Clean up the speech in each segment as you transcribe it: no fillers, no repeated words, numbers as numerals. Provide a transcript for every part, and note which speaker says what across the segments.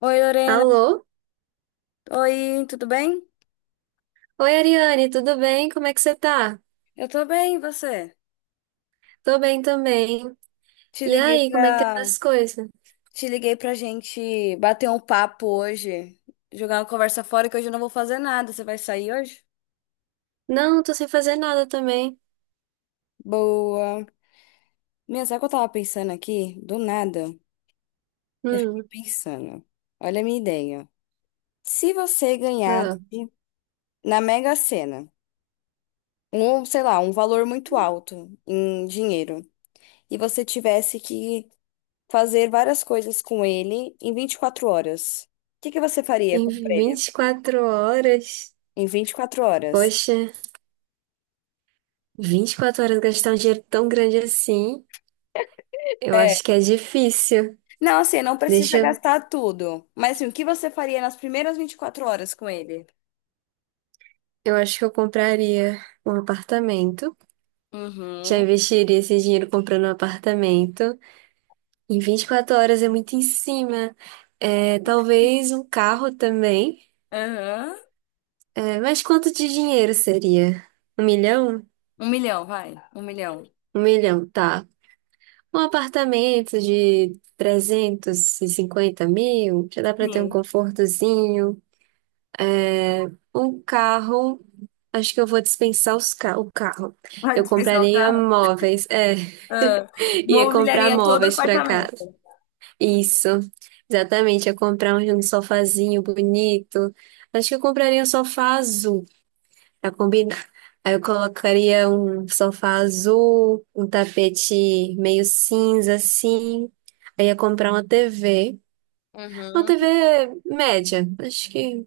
Speaker 1: Oi, Lorena.
Speaker 2: Alô?
Speaker 1: Oi, tudo bem?
Speaker 2: Oi, Ariane, tudo bem? Como é que você tá?
Speaker 1: Eu tô bem, e você?
Speaker 2: Tô bem também.
Speaker 1: Te
Speaker 2: E
Speaker 1: liguei
Speaker 2: aí, como é que tá
Speaker 1: pra,
Speaker 2: as coisas?
Speaker 1: te liguei pra gente bater um papo hoje, jogar uma conversa fora que hoje eu não vou fazer nada. Você vai sair hoje?
Speaker 2: Não, tô sem fazer nada também.
Speaker 1: Boa. Sabe o que eu tava pensando aqui? Do nada. Eu fiquei
Speaker 2: Hum,
Speaker 1: pensando. Olha a minha ideia. Se você ganhasse
Speaker 2: ah,
Speaker 1: na Mega Sena, um, sei lá, um valor muito alto em dinheiro, e você tivesse que fazer várias coisas com ele em 24 horas. O que que você faria
Speaker 2: em
Speaker 1: com o prêmio?
Speaker 2: 24 horas?
Speaker 1: Em 24 horas.
Speaker 2: Poxa, 24 horas gastar um dinheiro tão grande assim, eu acho que é difícil.
Speaker 1: Não, assim, não
Speaker 2: Deixa
Speaker 1: precisa
Speaker 2: eu,
Speaker 1: gastar tudo. Mas assim, o que você faria nas primeiras 24 horas com ele?
Speaker 2: eu acho que eu compraria um apartamento. Já
Speaker 1: Uhum.
Speaker 2: investiria esse dinheiro comprando um apartamento. Em 24 horas é muito em cima. É, talvez um carro também.
Speaker 1: Aham.
Speaker 2: É, mas quanto de dinheiro seria? 1 milhão?
Speaker 1: Um milhão, vai. Um milhão.
Speaker 2: Um milhão, tá. Um apartamento de 350 mil, já dá pra ter um
Speaker 1: Sim.
Speaker 2: confortozinho. Um carro, acho que eu vou dispensar os ca o carro.
Speaker 1: Vai
Speaker 2: Eu
Speaker 1: dispensar o
Speaker 2: compraria
Speaker 1: carro?
Speaker 2: móveis, é,
Speaker 1: Ah.
Speaker 2: ia comprar
Speaker 1: Mobiliaria todo o
Speaker 2: móveis pra casa.
Speaker 1: apartamento.
Speaker 2: Isso, exatamente, ia comprar um sofazinho bonito. Acho que eu compraria um sofá azul. Pra combinar. Aí eu colocaria um sofá azul, um tapete meio cinza assim. Aí ia comprar uma TV. Uma
Speaker 1: Uhum.
Speaker 2: TV média, acho que.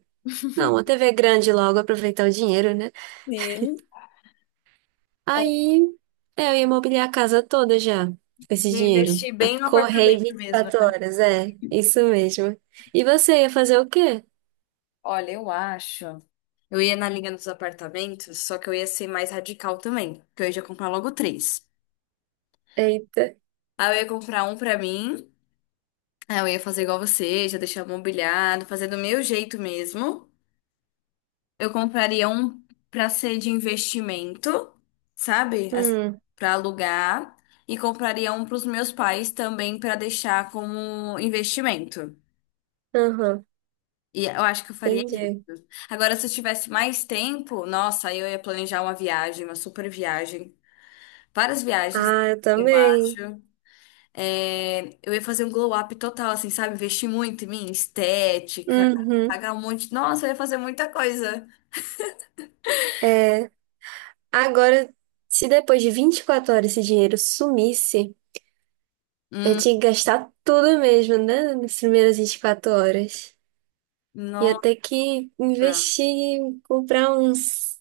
Speaker 2: Não, uma TV grande logo, aproveitar o dinheiro, né?
Speaker 1: Sim. Ah,
Speaker 2: Aí é, eu ia mobiliar a casa toda já, com esse
Speaker 1: e
Speaker 2: dinheiro.
Speaker 1: investir bem no
Speaker 2: Correr
Speaker 1: apartamento mesmo,
Speaker 2: vinte e quatro
Speaker 1: né?
Speaker 2: horas, é, isso mesmo. E você ia fazer o quê?
Speaker 1: Olha, eu acho. Eu ia na linha dos apartamentos, só que eu ia ser mais radical também, porque eu ia já comprar logo três.
Speaker 2: Eita.
Speaker 1: Aí eu ia comprar um pra mim, aí eu ia fazer igual você, já deixar mobiliado, fazer do meu jeito mesmo. Eu compraria um pra ser de investimento, sabe?
Speaker 2: Hum,
Speaker 1: Pra alugar. E compraria um pros meus pais também pra deixar como investimento.
Speaker 2: aham,
Speaker 1: E eu acho que eu faria isso.
Speaker 2: entendi.
Speaker 1: Agora, se eu tivesse mais tempo, nossa, aí eu ia planejar uma viagem, uma super viagem. Várias viagens,
Speaker 2: Ah, eu
Speaker 1: eu acho.
Speaker 2: também.
Speaker 1: É, eu ia fazer um glow up total, assim, sabe? Investir muito em mim, estética,
Speaker 2: Uhum.
Speaker 1: pagar um monte. Nossa, eu ia fazer muita coisa.
Speaker 2: É, agora, se depois de 24 horas esse dinheiro sumisse, eu
Speaker 1: Hum,
Speaker 2: tinha que gastar tudo mesmo, né? Nas primeiras 24 horas. Ia
Speaker 1: nossa,
Speaker 2: ter que investir, comprar uns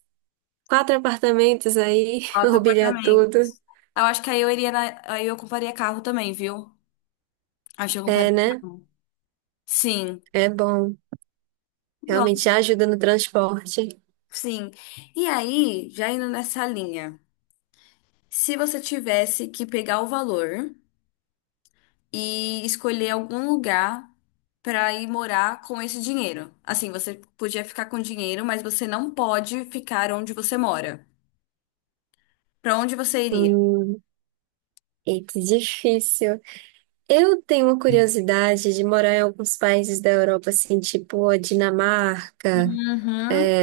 Speaker 2: 4 apartamentos aí,
Speaker 1: quatro
Speaker 2: mobiliar tudo.
Speaker 1: apartamentos. Eu acho que aí eu iria na- aí eu compraria carro também, viu? Acho que eu
Speaker 2: É,
Speaker 1: compraria
Speaker 2: né?
Speaker 1: carro. Sim,
Speaker 2: É bom. Realmente
Speaker 1: nossa,
Speaker 2: já ajuda no transporte.
Speaker 1: sim. E aí, já indo nessa linha, se você tivesse que pegar o valor. E escolher algum lugar para ir morar com esse dinheiro. Assim, você podia ficar com dinheiro, mas você não pode ficar onde você mora. Para onde você iria?
Speaker 2: Hum, eita, difícil. Eu tenho uma curiosidade de morar em alguns países da Europa, assim, tipo a Dinamarca,
Speaker 1: Uhum.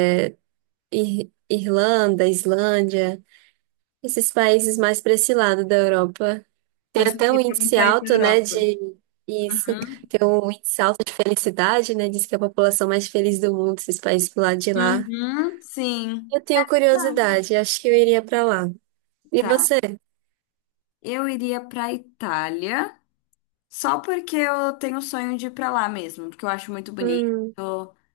Speaker 2: Irlanda, Islândia. Esses países mais para esse lado da Europa. Tem
Speaker 1: Então, você
Speaker 2: até um
Speaker 1: iria pra algum
Speaker 2: índice
Speaker 1: país da
Speaker 2: alto, né,
Speaker 1: Europa.
Speaker 2: de isso.
Speaker 1: Uhum.
Speaker 2: Tem um índice alto de felicidade, né? Diz que é a população mais feliz do mundo, esses países pro lado de lá.
Speaker 1: Uhum. Sim.
Speaker 2: Eu tenho
Speaker 1: Verdade.
Speaker 2: curiosidade, acho que eu iria para lá. E
Speaker 1: Tá.
Speaker 2: você?
Speaker 1: Eu iria pra Itália. Só porque eu tenho o sonho de ir pra lá mesmo, porque eu acho muito bonito
Speaker 2: Hum,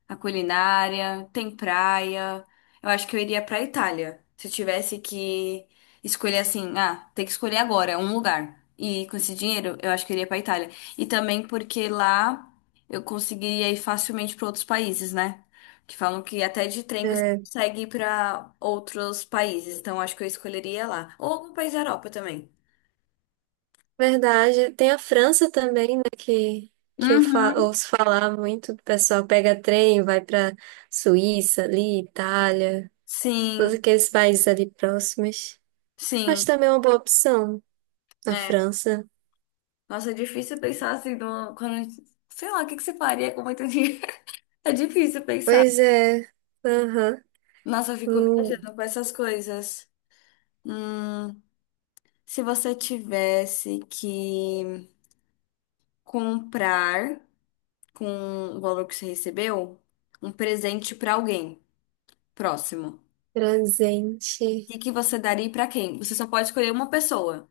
Speaker 1: a culinária, tem praia. Eu acho que eu iria pra Itália. Se eu tivesse que escolher assim, ah, tem que escolher agora um lugar. E com esse dinheiro, eu acho que eu iria pra Itália. E também porque lá eu conseguiria ir facilmente pra outros países, né? Que falam que até de trem você
Speaker 2: é
Speaker 1: consegue ir pra outros países. Então eu acho que eu escolheria lá. Ou algum país da Europa também.
Speaker 2: verdade. Tem a França também, né, que eu fa
Speaker 1: Uhum.
Speaker 2: ouço falar muito. O pessoal pega trem, vai para Suíça, ali, Itália, todos
Speaker 1: Sim,
Speaker 2: aqueles países ali próximos. Acho
Speaker 1: sim.
Speaker 2: também uma boa opção. Na
Speaker 1: É.
Speaker 2: França?
Speaker 1: Nossa, é difícil pensar assim, quando, sei lá, o que que você faria com muito dinheiro? É difícil pensar.
Speaker 2: Pois é. Aham.
Speaker 1: Nossa, eu fico
Speaker 2: Um
Speaker 1: viajando com essas coisas. Hum, se você tivesse que comprar com o valor que você recebeu, um presente pra alguém próximo,
Speaker 2: presente.
Speaker 1: o que que você daria e pra quem? Você só pode escolher uma pessoa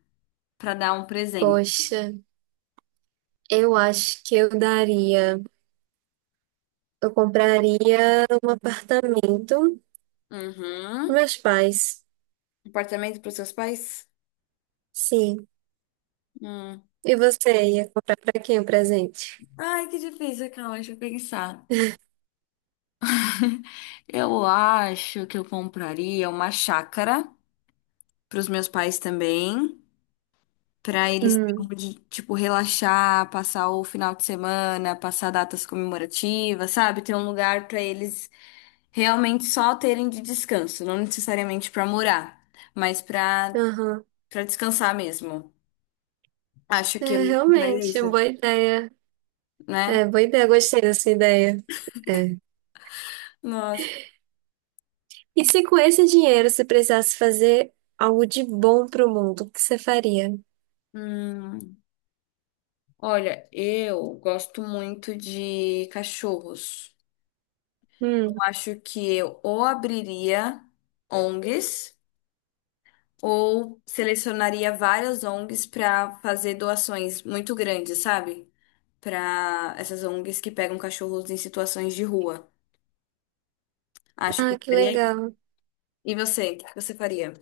Speaker 1: pra dar um presente.
Speaker 2: Poxa, eu acho que eu daria. Eu compraria um apartamento com
Speaker 1: Uhum.
Speaker 2: meus pais.
Speaker 1: Apartamento pros seus pais?
Speaker 2: Sim.
Speaker 1: Hum.
Speaker 2: E você ia comprar pra quem o presente?
Speaker 1: Ai, que difícil, calma, deixa eu pensar. Eu acho que eu compraria uma chácara para os meus pais também, para eles terem
Speaker 2: Hum.
Speaker 1: onde, tipo, relaxar, passar o final de semana, passar datas comemorativas, sabe? Ter um lugar para eles realmente só terem de descanso, não necessariamente para morar, mas para
Speaker 2: Aham.
Speaker 1: para descansar mesmo. Acho que
Speaker 2: É
Speaker 1: eu faria
Speaker 2: realmente,
Speaker 1: isso,
Speaker 2: uma boa ideia.
Speaker 1: né?
Speaker 2: É, boa ideia. Gostei dessa ideia. É.
Speaker 1: Nossa.
Speaker 2: E se com esse dinheiro você precisasse fazer algo de bom pro mundo, o que você faria?
Speaker 1: Hum, olha, eu gosto muito de cachorros.
Speaker 2: Hum.
Speaker 1: Eu acho que eu ou abriria ONGs ou selecionaria várias ONGs para fazer doações muito grandes, sabe? Para essas ONGs que pegam cachorros em situações de rua. Acho que
Speaker 2: Ah,
Speaker 1: eu
Speaker 2: que
Speaker 1: faria isso.
Speaker 2: legal.
Speaker 1: E você? O que você faria?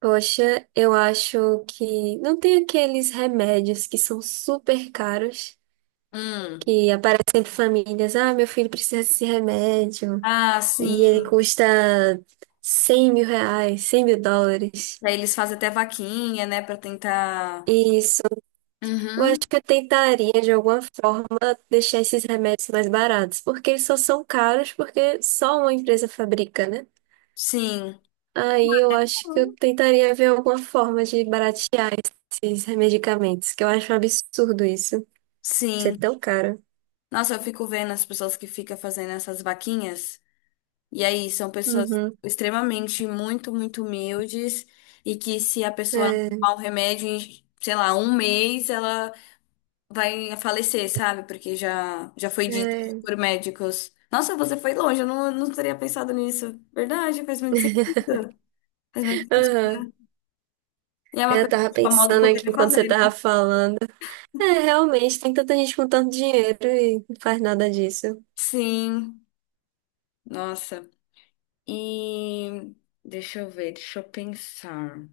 Speaker 2: Poxa, eu acho que não tem aqueles remédios que são super caros,
Speaker 1: Hum.
Speaker 2: que aparecem para famílias. Ah, meu filho precisa desse remédio
Speaker 1: Ah,
Speaker 2: e ele
Speaker 1: sim.
Speaker 2: custa 100 mil reais, 100 mil dólares.
Speaker 1: Aí eles fazem até vaquinha, né, para tentar.
Speaker 2: Isso. Eu acho
Speaker 1: Uhum.
Speaker 2: que eu tentaria, de alguma forma, deixar esses remédios mais baratos, porque eles só são caros porque só uma empresa fabrica, né?
Speaker 1: Sim,
Speaker 2: Aí eu acho que eu tentaria ver alguma forma de baratear esses medicamentos, que eu acho um absurdo isso. Ser
Speaker 1: sim.
Speaker 2: tão caro.
Speaker 1: Nossa, eu fico vendo as pessoas que ficam fazendo essas vaquinhas. E aí, são pessoas
Speaker 2: Uhum.
Speaker 1: extremamente muito, muito humildes e que se a pessoa não
Speaker 2: É,
Speaker 1: tomar um remédio em, sei lá, um mês, ela vai falecer, sabe? Porque já foi dito
Speaker 2: é.
Speaker 1: por médicos. Nossa, você foi longe, eu não teria pensado nisso. Verdade, faz muito sentido. Faz muito
Speaker 2: Aham.
Speaker 1: sentido. E é uma
Speaker 2: É, eu
Speaker 1: coisa que
Speaker 2: tava
Speaker 1: os famosos
Speaker 2: pensando aqui
Speaker 1: poderiam
Speaker 2: enquanto você
Speaker 1: fazer, né?
Speaker 2: tava falando. É, realmente, tem tanta gente com tanto dinheiro e não faz nada disso.
Speaker 1: Sim, nossa. E deixa eu ver, deixa eu pensar.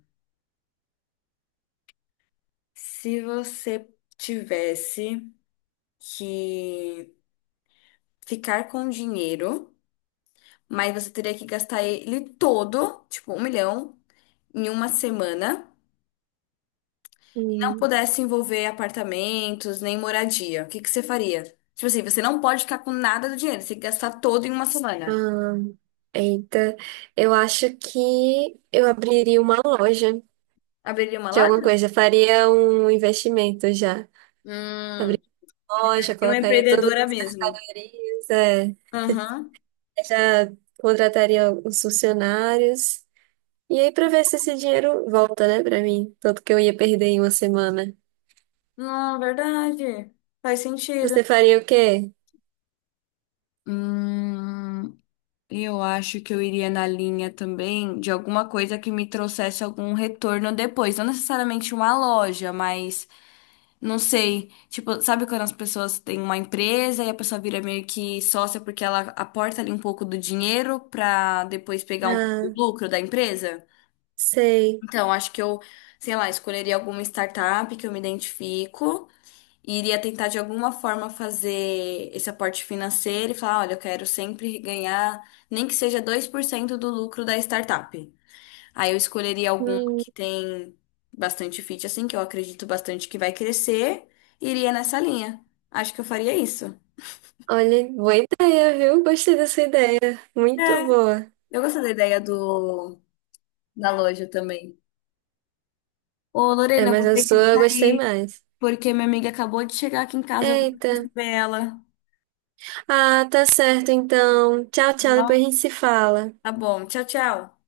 Speaker 1: Se você tivesse que ficar com dinheiro, mas você teria que gastar ele todo, tipo, 1 milhão, em uma semana, e não
Speaker 2: Hum.
Speaker 1: pudesse envolver apartamentos nem moradia. O que que você faria? Tipo assim, você não pode ficar com nada do dinheiro, você tem que gastar todo em uma semana.
Speaker 2: Ah, eita, eu acho que eu abriria uma loja
Speaker 1: Abriria uma
Speaker 2: de alguma
Speaker 1: loja?
Speaker 2: coisa. Faria um investimento já.
Speaker 1: Hum,
Speaker 2: Abriria uma loja,
Speaker 1: seria uma
Speaker 2: colocaria todas
Speaker 1: empreendedora
Speaker 2: as
Speaker 1: mesmo.
Speaker 2: mercadorias, é.
Speaker 1: Aham.
Speaker 2: Já contrataria os funcionários. E aí, pra ver se esse dinheiro volta, né, pra mim. Tanto que eu ia perder em 1 semana.
Speaker 1: Não, verdade. Faz sentido.
Speaker 2: Você faria o quê?
Speaker 1: Hum. Eu acho que eu iria na linha também de alguma coisa que me trouxesse algum retorno depois. Não necessariamente uma loja, mas não sei. Tipo, sabe quando as pessoas têm uma empresa e a pessoa vira meio que sócia porque ela aporta ali um pouco do dinheiro pra depois pegar um pouco do
Speaker 2: Ah,
Speaker 1: lucro da empresa?
Speaker 2: sei.
Speaker 1: Então, acho que eu, sei lá, escolheria alguma startup que eu me identifico e iria tentar de alguma forma fazer esse aporte financeiro e falar, olha, eu quero sempre ganhar nem que seja 2% do lucro da startup. Aí eu escolheria alguma
Speaker 2: Hum,
Speaker 1: que tem bastante fit, assim, que eu acredito bastante que vai crescer, e iria nessa linha. Acho que eu faria isso.
Speaker 2: olha, boa ideia, viu? Gostei dessa ideia.
Speaker 1: É,
Speaker 2: Muito boa.
Speaker 1: eu gosto da ideia do da loja também. Ô,
Speaker 2: É,
Speaker 1: Lorena, eu
Speaker 2: mas
Speaker 1: vou
Speaker 2: a
Speaker 1: ter que
Speaker 2: sua eu gostei
Speaker 1: sair,
Speaker 2: mais.
Speaker 1: porque minha amiga acabou de chegar aqui em casa, eu vou
Speaker 2: Eita.
Speaker 1: receber ela.
Speaker 2: Ah, tá certo, então. Tchau,
Speaker 1: Tá
Speaker 2: tchau. Depois a
Speaker 1: bom,
Speaker 2: gente se fala.
Speaker 1: tá bom, tchau, tchau.